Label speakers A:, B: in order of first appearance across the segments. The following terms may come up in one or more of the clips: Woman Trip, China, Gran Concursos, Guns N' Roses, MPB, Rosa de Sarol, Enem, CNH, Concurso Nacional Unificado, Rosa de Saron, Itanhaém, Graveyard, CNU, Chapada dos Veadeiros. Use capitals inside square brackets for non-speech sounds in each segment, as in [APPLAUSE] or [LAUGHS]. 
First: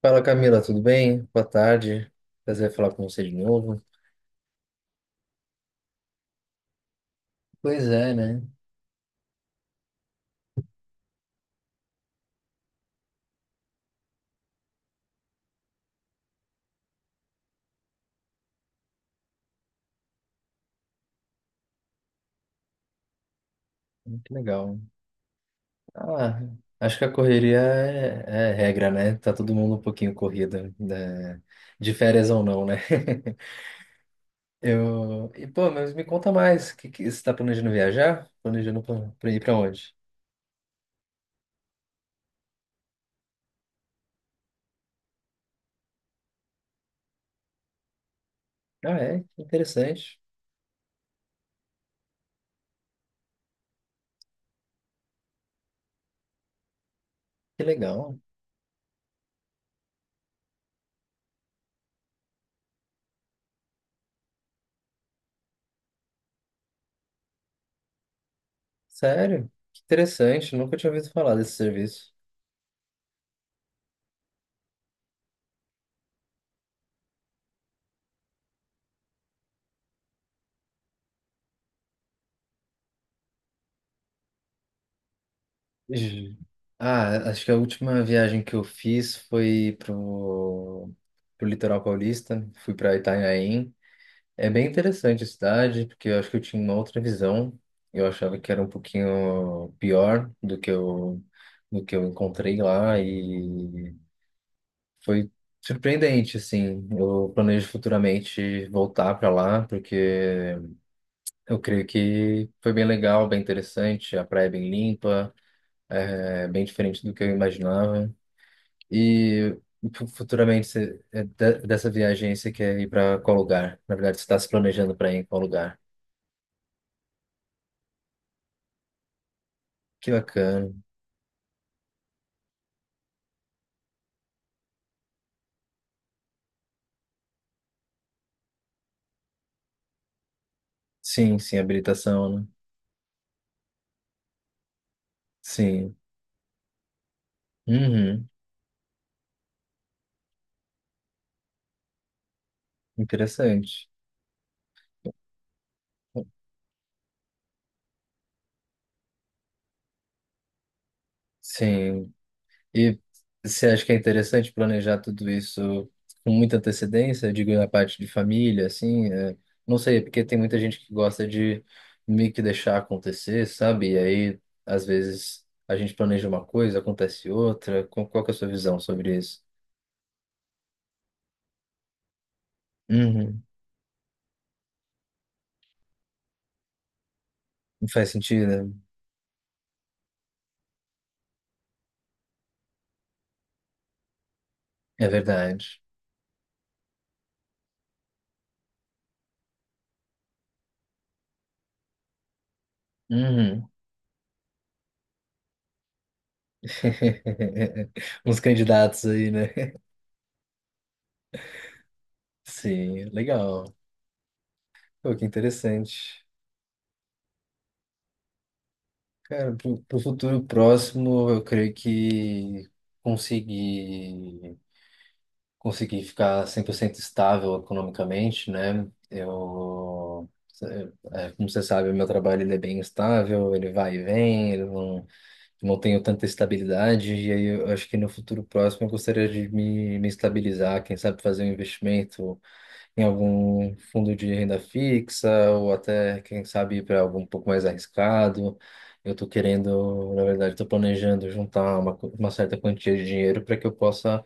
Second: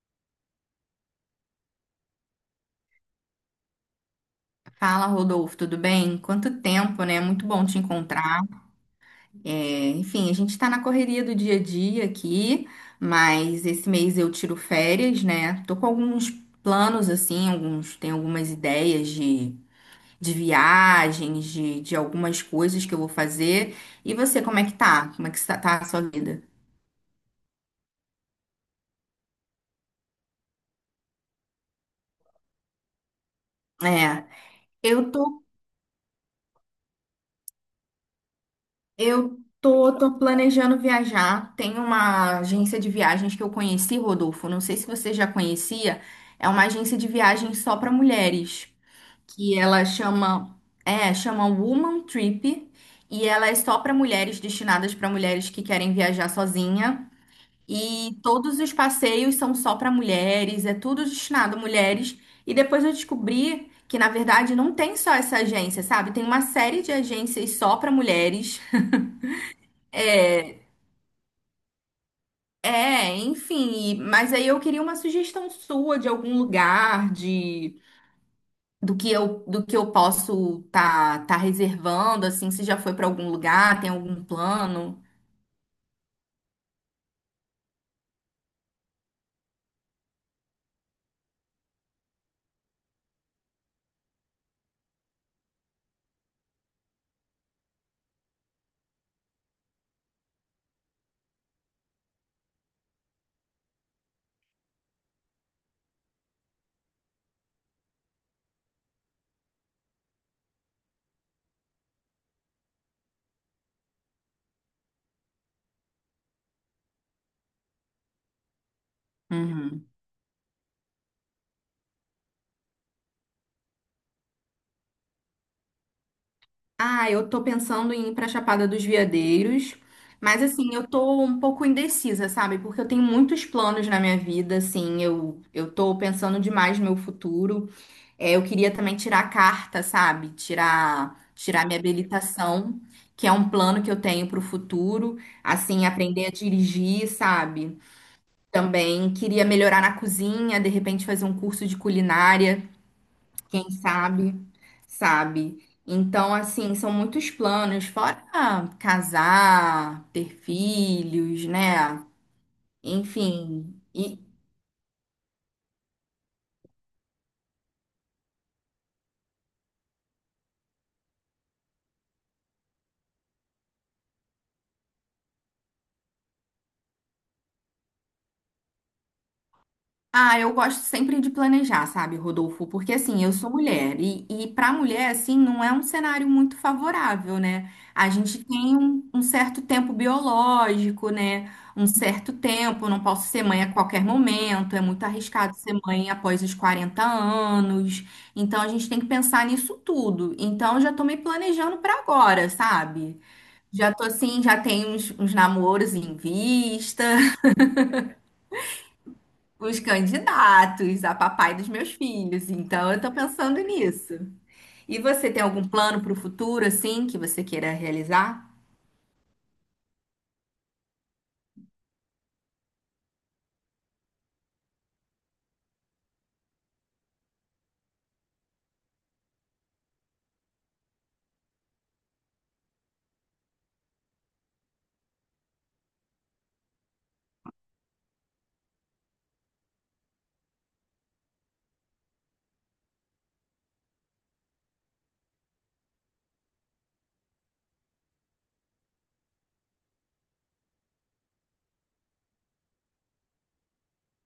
A: Fala Camila, tudo bem? Boa tarde. Prazer em falar com você de novo.
B: Fala, Rodolfo, tudo bem? Quanto tempo, né? Muito bom te
A: Pois é,
B: encontrar.
A: né?
B: É, enfim, a gente está na correria do dia a dia aqui, mas esse mês eu tiro férias, né? Tô com alguns planos, assim, alguns, tenho algumas ideias de viagens, de algumas coisas que eu vou fazer. E
A: Que
B: você, como é que
A: legal.
B: tá? Como é que tá a sua
A: Ah,
B: vida?
A: acho que a correria é regra, né? Tá todo mundo um pouquinho corrido, né? De férias ou não, né?
B: É,
A: [LAUGHS]
B: eu tô
A: E, pô, mas me conta mais. Você tá planejando viajar? Planejando pra
B: Eu
A: ir pra
B: tô,
A: onde?
B: tô planejando viajar. Tem uma agência de viagens que eu conheci, Rodolfo. Não sei se você já conhecia. É uma agência de viagens só para mulheres,
A: Ah, é? Que
B: que ela
A: interessante.
B: chama Woman Trip, e ela é só para mulheres, destinadas para mulheres que querem viajar sozinha.
A: Que
B: E
A: legal.
B: todos os passeios são só para mulheres, é tudo destinado a mulheres. E depois eu descobri que, na verdade, não tem só essa agência, sabe? Tem uma série de agências só para mulheres.
A: Sério? Que interessante.
B: É,
A: Nunca tinha ouvido falar desse serviço.
B: é, enfim, mas aí eu queria uma sugestão sua de algum lugar, de do que eu posso tá reservando, assim, se já foi para algum lugar, tem algum plano?
A: Ju- Ah, acho que a última viagem que eu fiz foi pro litoral paulista, fui para Itanhaém. É bem interessante a cidade, porque eu acho que eu tinha uma outra visão. Eu achava que era um pouquinho pior do que eu, encontrei lá e foi surpreendente, assim. Eu planejo futuramente voltar para lá, porque eu creio que foi bem legal, bem interessante, a praia é bem limpa. É bem diferente do que eu imaginava. E
B: Uhum.
A: futuramente, você, dessa viagem, aí, você quer ir para qual lugar? Na verdade, você está se planejando para ir em qual lugar?
B: Ah, eu tô pensando em ir pra Chapada dos Veadeiros,
A: Que
B: mas
A: bacana.
B: assim, eu tô um pouco indecisa, sabe? Porque eu tenho muitos planos na minha vida, assim, eu tô pensando demais no meu futuro. É, eu queria também tirar a carta, sabe? Tirar,
A: Sim, sim,
B: tirar minha
A: habilitação, né?
B: habilitação, que é um plano que eu tenho para o futuro, assim,
A: Sim.
B: aprender a dirigir, sabe?
A: Uhum.
B: Também queria melhorar na cozinha, de repente fazer um curso de culinária, quem
A: Interessante.
B: sabe, sabe? Então, assim, são muitos planos, fora casar, ter filhos, né?
A: Sim. E você
B: Enfim,
A: acha que é interessante planejar tudo isso com muita antecedência? Digo, na parte de família, assim, não sei, porque tem muita gente que gosta de meio que deixar acontecer, sabe? E aí, às vezes, a gente planeja uma coisa, acontece outra. Qual que é a sua visão sobre isso?
B: Ah, eu gosto sempre de planejar, sabe, Rodolfo? Porque assim, eu
A: Uhum.
B: sou mulher e para mulher, assim, não é um cenário muito favorável, né?
A: Não
B: A
A: faz
B: gente
A: sentido, né?
B: tem um certo tempo biológico, né? Um certo tempo, não posso ser mãe a qualquer momento, é muito
A: É
B: arriscado
A: verdade.
B: ser mãe após os 40 anos. Então a gente tem que pensar nisso tudo. Então eu já tô me planejando para agora, sabe?
A: Uhum.
B: Já tô assim, já tenho uns namoros em vista,
A: [LAUGHS] Uns candidatos aí, né?
B: os candidatos a papai dos meus filhos. Então, eu
A: Sim,
B: tô pensando
A: legal.
B: nisso. E
A: Pô, que
B: você tem algum plano para o
A: interessante.
B: futuro, assim, que você queira realizar?
A: Cara, pro futuro próximo, eu creio que conseguir, ficar 100% estável economicamente, né? Eu, como você sabe, o meu trabalho ele é bem estável, ele vai e vem, eu não tenho tanta estabilidade, e aí eu acho que no futuro próximo eu gostaria de me estabilizar, quem sabe fazer um investimento, em algum fundo de renda fixa ou até, quem sabe, para algo um pouco mais arriscado. Eu estou querendo, na verdade, estou planejando juntar uma certa quantia de dinheiro para que eu possa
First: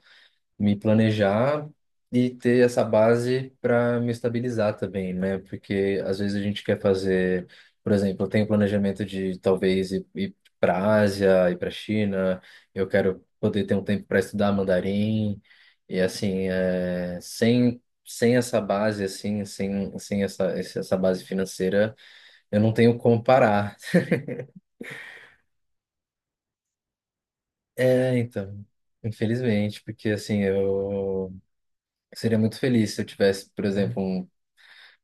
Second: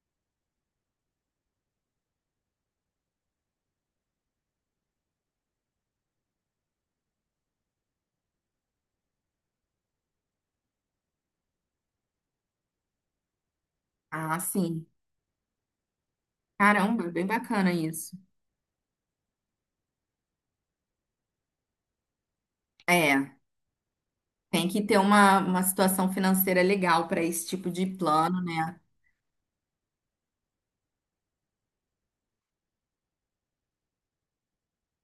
A: me planejar e ter essa base para me estabilizar também, né? Porque às vezes a gente quer fazer, por exemplo, eu tenho planejamento de talvez ir, para a Ásia, ir para a China, eu quero poder ter um tempo para
B: Ah,
A: estudar
B: sim.
A: mandarim e assim,
B: Caramba, bem bacana
A: sem
B: isso.
A: essa base assim, sem essa base financeira, eu não tenho como
B: É,
A: parar. [LAUGHS]
B: tem que ter uma situação financeira legal para esse tipo de
A: É,
B: plano,
A: então,
B: né?
A: infelizmente, porque assim, eu seria muito feliz se eu tivesse, por exemplo, um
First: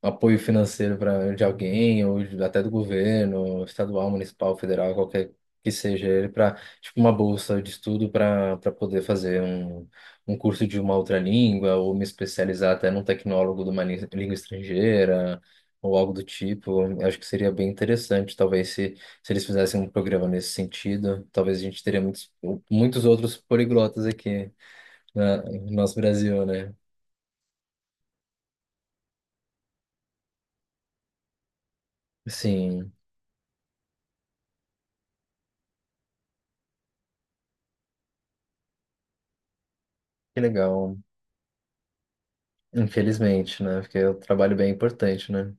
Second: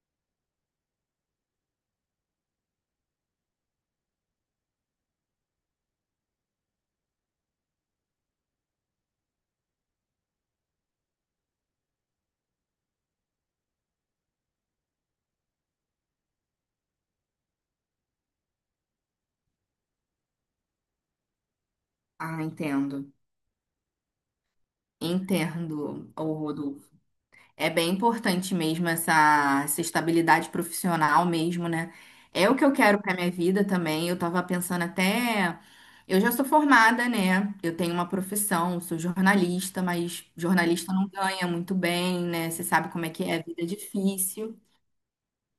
A: apoio financeiro para de alguém ou até do governo, estadual, municipal, federal, qualquer que seja ele, para tipo uma bolsa de estudo para poder fazer um curso de uma outra língua ou me especializar até num tecnólogo de uma língua estrangeira ou algo do tipo. Eu acho que seria bem interessante, talvez se eles fizessem um programa nesse sentido, talvez a gente teria muitos
B: Ah,
A: muitos
B: entendo.
A: outros poliglotas aqui no nosso
B: Entendo, ô
A: Brasil, né?
B: Rodolfo. É bem importante mesmo essa estabilidade profissional mesmo, né? É o que eu
A: Sim,
B: quero para minha vida também. Eu tava pensando até, eu já sou formada, né? Eu tenho uma profissão, sou jornalista, mas
A: que
B: jornalista
A: legal.
B: não ganha muito bem, né? Você sabe como é que é, a
A: Infelizmente,
B: vida é
A: né? Porque o trabalho
B: difícil.
A: bem importante, né?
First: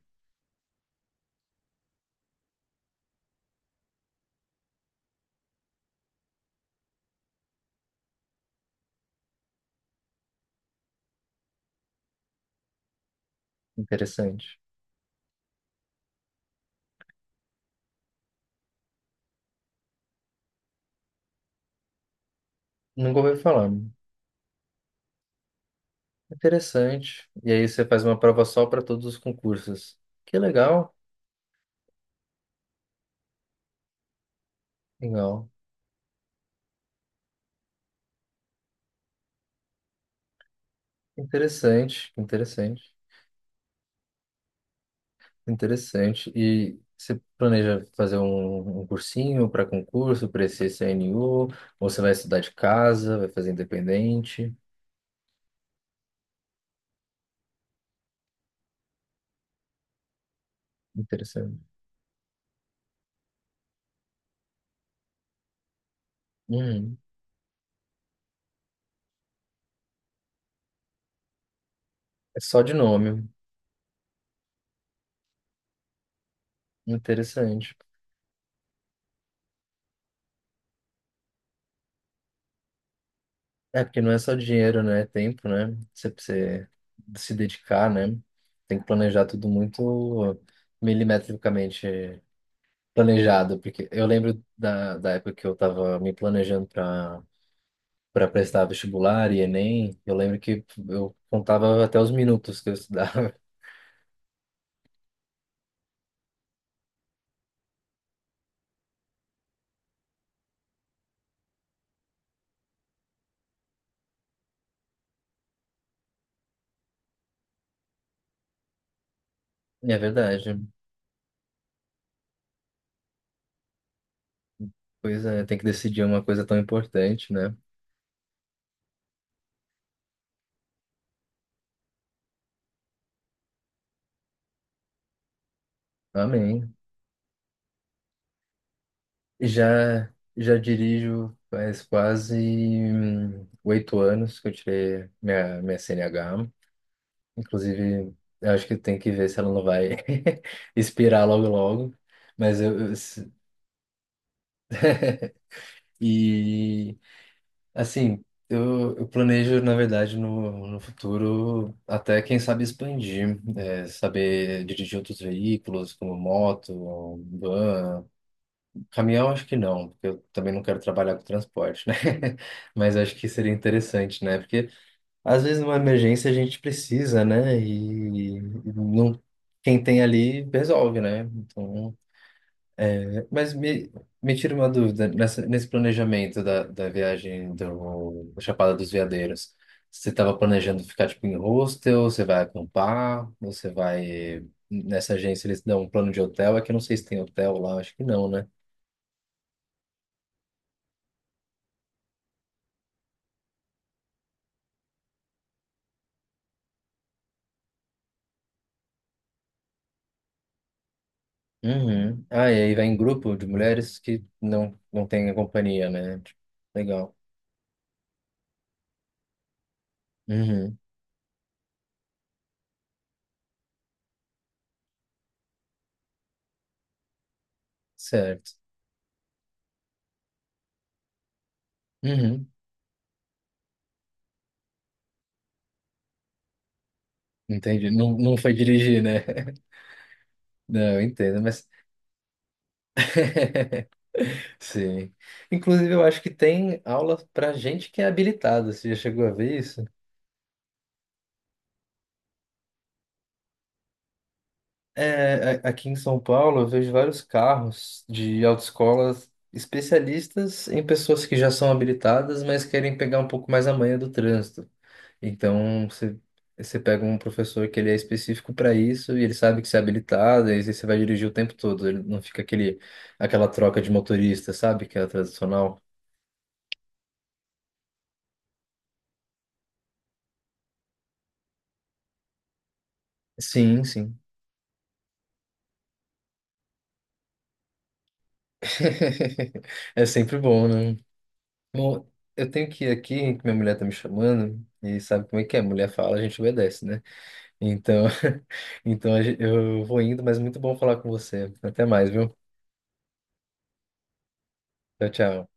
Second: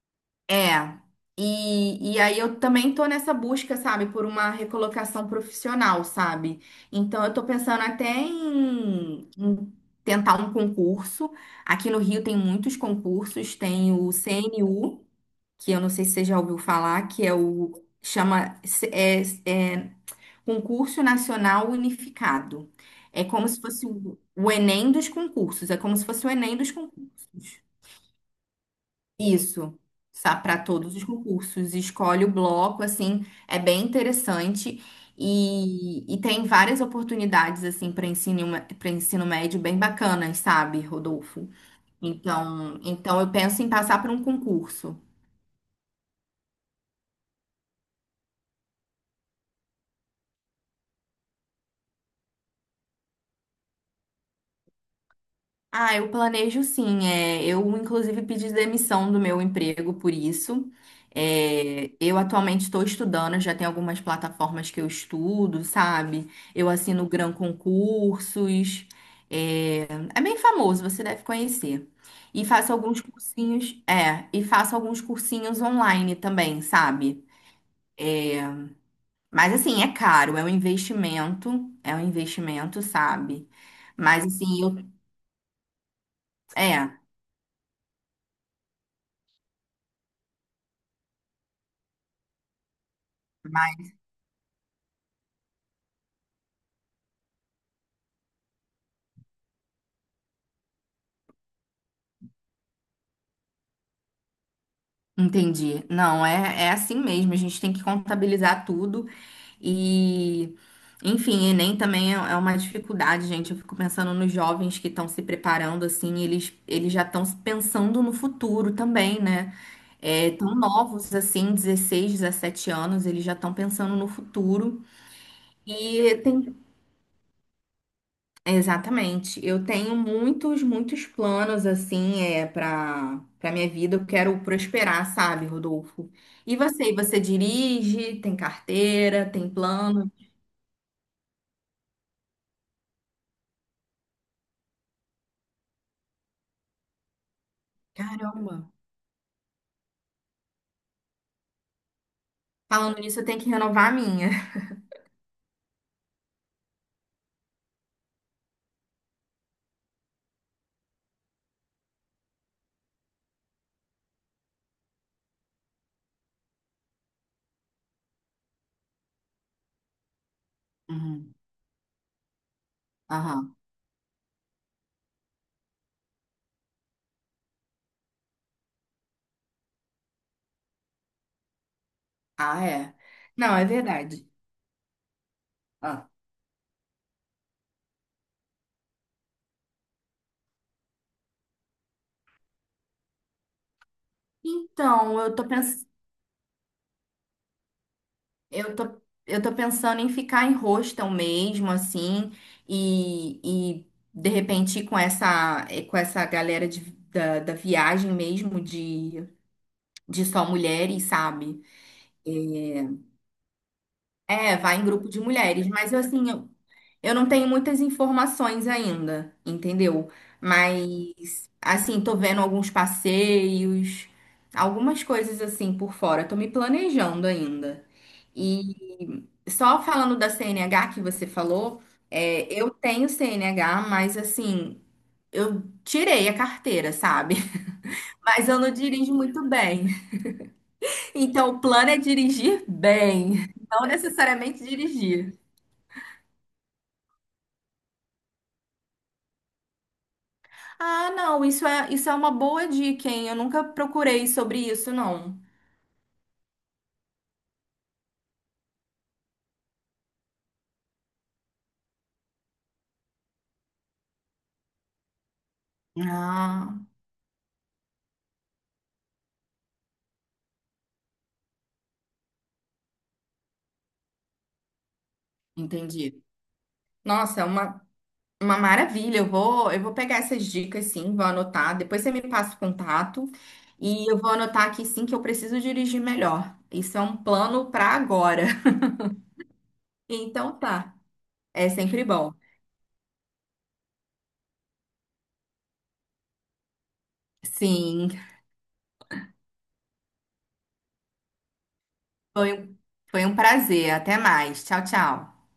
B: É. E aí eu também tô nessa busca, sabe, por uma recolocação profissional, sabe? Então eu tô pensando até em tentar um concurso. Aqui no Rio tem muitos concursos, tem o
A: Interessante.
B: CNU, que eu não sei se você já ouviu falar, que é o, chama, é Concurso Nacional Unificado.
A: Nunca
B: É
A: ouvi
B: como se
A: falar.
B: fosse o Enem dos concursos, é como se fosse o Enem dos
A: Interessante. E
B: concursos.
A: aí você faz uma prova só para todos os
B: Isso,
A: concursos. Que
B: para
A: legal.
B: todos os concursos. Escolhe o bloco, assim, é bem interessante.
A: Legal.
B: E tem várias oportunidades, assim, para ensino médio bem bacanas, sabe, Rodolfo?
A: Interessante,
B: Então,
A: interessante,
B: então eu penso em passar por um concurso.
A: interessante. E você planeja fazer um cursinho para concurso, para esse CNU? Ou você vai estudar de casa, vai fazer independente?
B: Ah, eu planejo sim. É, eu, inclusive, pedi demissão do meu emprego por isso.
A: Interessante.
B: É, eu atualmente estou estudando, já tem algumas plataformas que eu estudo, sabe? Eu
A: Uhum.
B: assino Gran Concursos. É, é bem famoso, você deve conhecer.
A: É
B: E
A: só
B: faço
A: de
B: alguns
A: nome.
B: cursinhos, é, e faço alguns cursinhos online também, sabe?
A: Interessante.
B: Mas assim, é caro, é um investimento, sabe?
A: É, porque não é
B: Mas
A: só
B: assim,
A: dinheiro, né? É tempo, né? Você precisa
B: é.
A: se dedicar, né? Tem que planejar tudo muito milimetricamente planejado. Porque eu lembro da época que eu estava me planejando para prestar vestibular e Enem. Eu lembro que eu contava até os minutos que eu estudava. [LAUGHS]
B: Entendi. Não, é assim mesmo. A gente tem que contabilizar tudo e, enfim, Enem também é uma dificuldade, gente. Eu fico pensando nos jovens que estão se preparando, assim, eles já estão pensando no futuro também, né?
A: É
B: É, tão
A: verdade.
B: novos, assim, 16, 17 anos, eles já estão pensando no futuro.
A: Pois é, tem que decidir
B: E
A: uma coisa
B: tem
A: tão importante, né?
B: Exatamente. Eu tenho muitos, muitos planos assim, é para minha vida. Eu quero prosperar, sabe, Rodolfo? E
A: Amém.
B: você? E você dirige? Tem carteira? Tem plano?
A: Já dirijo faz quase 8 anos que eu tirei minha CNH. Inclusive, eu
B: Caramba.
A: acho que tem que ver se ela não vai [LAUGHS] expirar logo logo. Mas eu, eu-
B: Falando nisso, eu
A: se-
B: tenho que renovar a minha. [LAUGHS]
A: e assim, eu planejo, na verdade, no futuro até, quem sabe, expandir, saber dirigir outros veículos, como moto, van, caminhão, acho que não, porque eu também não quero trabalhar com
B: Uhum.
A: transporte, né? [LAUGHS] Mas acho que seria
B: Aham.
A: interessante, né? Porque às vezes numa emergência a gente precisa, né? E não, quem tem ali resolve, né? Então,
B: Ah, é.
A: mas
B: Não, é
A: me,
B: verdade.
A: me tira uma dúvida, nesse
B: Ah.
A: planejamento da viagem do, Chapada dos Veadeiros, você estava planejando ficar tipo em hostel, você vai acampar, você vai. Nessa
B: Então,
A: agência eles dão um plano de hotel, é que eu não sei se tem hotel lá, acho que não, né?
B: Eu tô, eu tô pensando em ficar em hostel mesmo, assim, e de repente ir com essa galera da viagem mesmo de só mulheres, sabe?
A: Uhum. Ah, e aí vai em grupo de mulheres que
B: É, vai
A: não,
B: em
A: não
B: grupo de
A: tem
B: mulheres,
A: companhia,
B: mas eu,
A: né?
B: assim,
A: Tipo,
B: eu
A: legal.
B: não tenho muitas informações ainda, entendeu?
A: Uhum.
B: Mas, assim, tô vendo alguns passeios, algumas coisas assim por fora. Tô me planejando ainda.
A: Certo.
B: E só falando da CNH que você falou,
A: Uhum.
B: eu tenho CNH, mas assim, eu tirei a carteira, sabe?
A: Entendi.
B: [LAUGHS]
A: Não, não
B: Mas
A: foi
B: eu não
A: dirigir,
B: dirijo
A: né?
B: muito
A: [LAUGHS]
B: bem.
A: Não, eu entendo,
B: Então, o
A: mas.
B: plano é dirigir bem, não
A: [LAUGHS]
B: necessariamente
A: Sim.
B: dirigir.
A: Inclusive, eu acho que tem aula pra gente que é habilitada. Você já chegou a ver isso?
B: Ah, não, isso é uma boa dica, hein? Eu nunca procurei sobre isso, não.
A: É, aqui em São Paulo, eu vejo vários carros de autoescolas especialistas em pessoas que já são habilitadas, mas querem pegar um pouco mais a manha do trânsito. Então,
B: Ah,
A: você pega um professor que ele é específico para isso e ele sabe que você é habilitado, e aí você vai dirigir o tempo todo. Ele não fica aquele, aquela troca de motorista, sabe? Que é a tradicional.
B: entendi. Nossa, é uma maravilha, eu vou pegar essas dicas sim, vou anotar. Depois você me passa o contato
A: Sim,
B: e eu
A: sim.
B: vou anotar aqui sim que eu preciso dirigir melhor. Isso é um plano para agora. [LAUGHS]
A: [LAUGHS] É sempre
B: Então
A: bom,
B: tá,
A: né?
B: é sempre
A: Bom,
B: bom.
A: eu tenho que ir aqui, que minha mulher tá me chamando, e sabe como é que é? Mulher fala, a gente obedece, né? Então,
B: Sim,
A: [LAUGHS] eu vou indo, mas muito bom falar com você. Até mais, viu?
B: foi, um- foi um prazer. Até mais. Tchau,
A: Tchau, tchau.
B: tchau.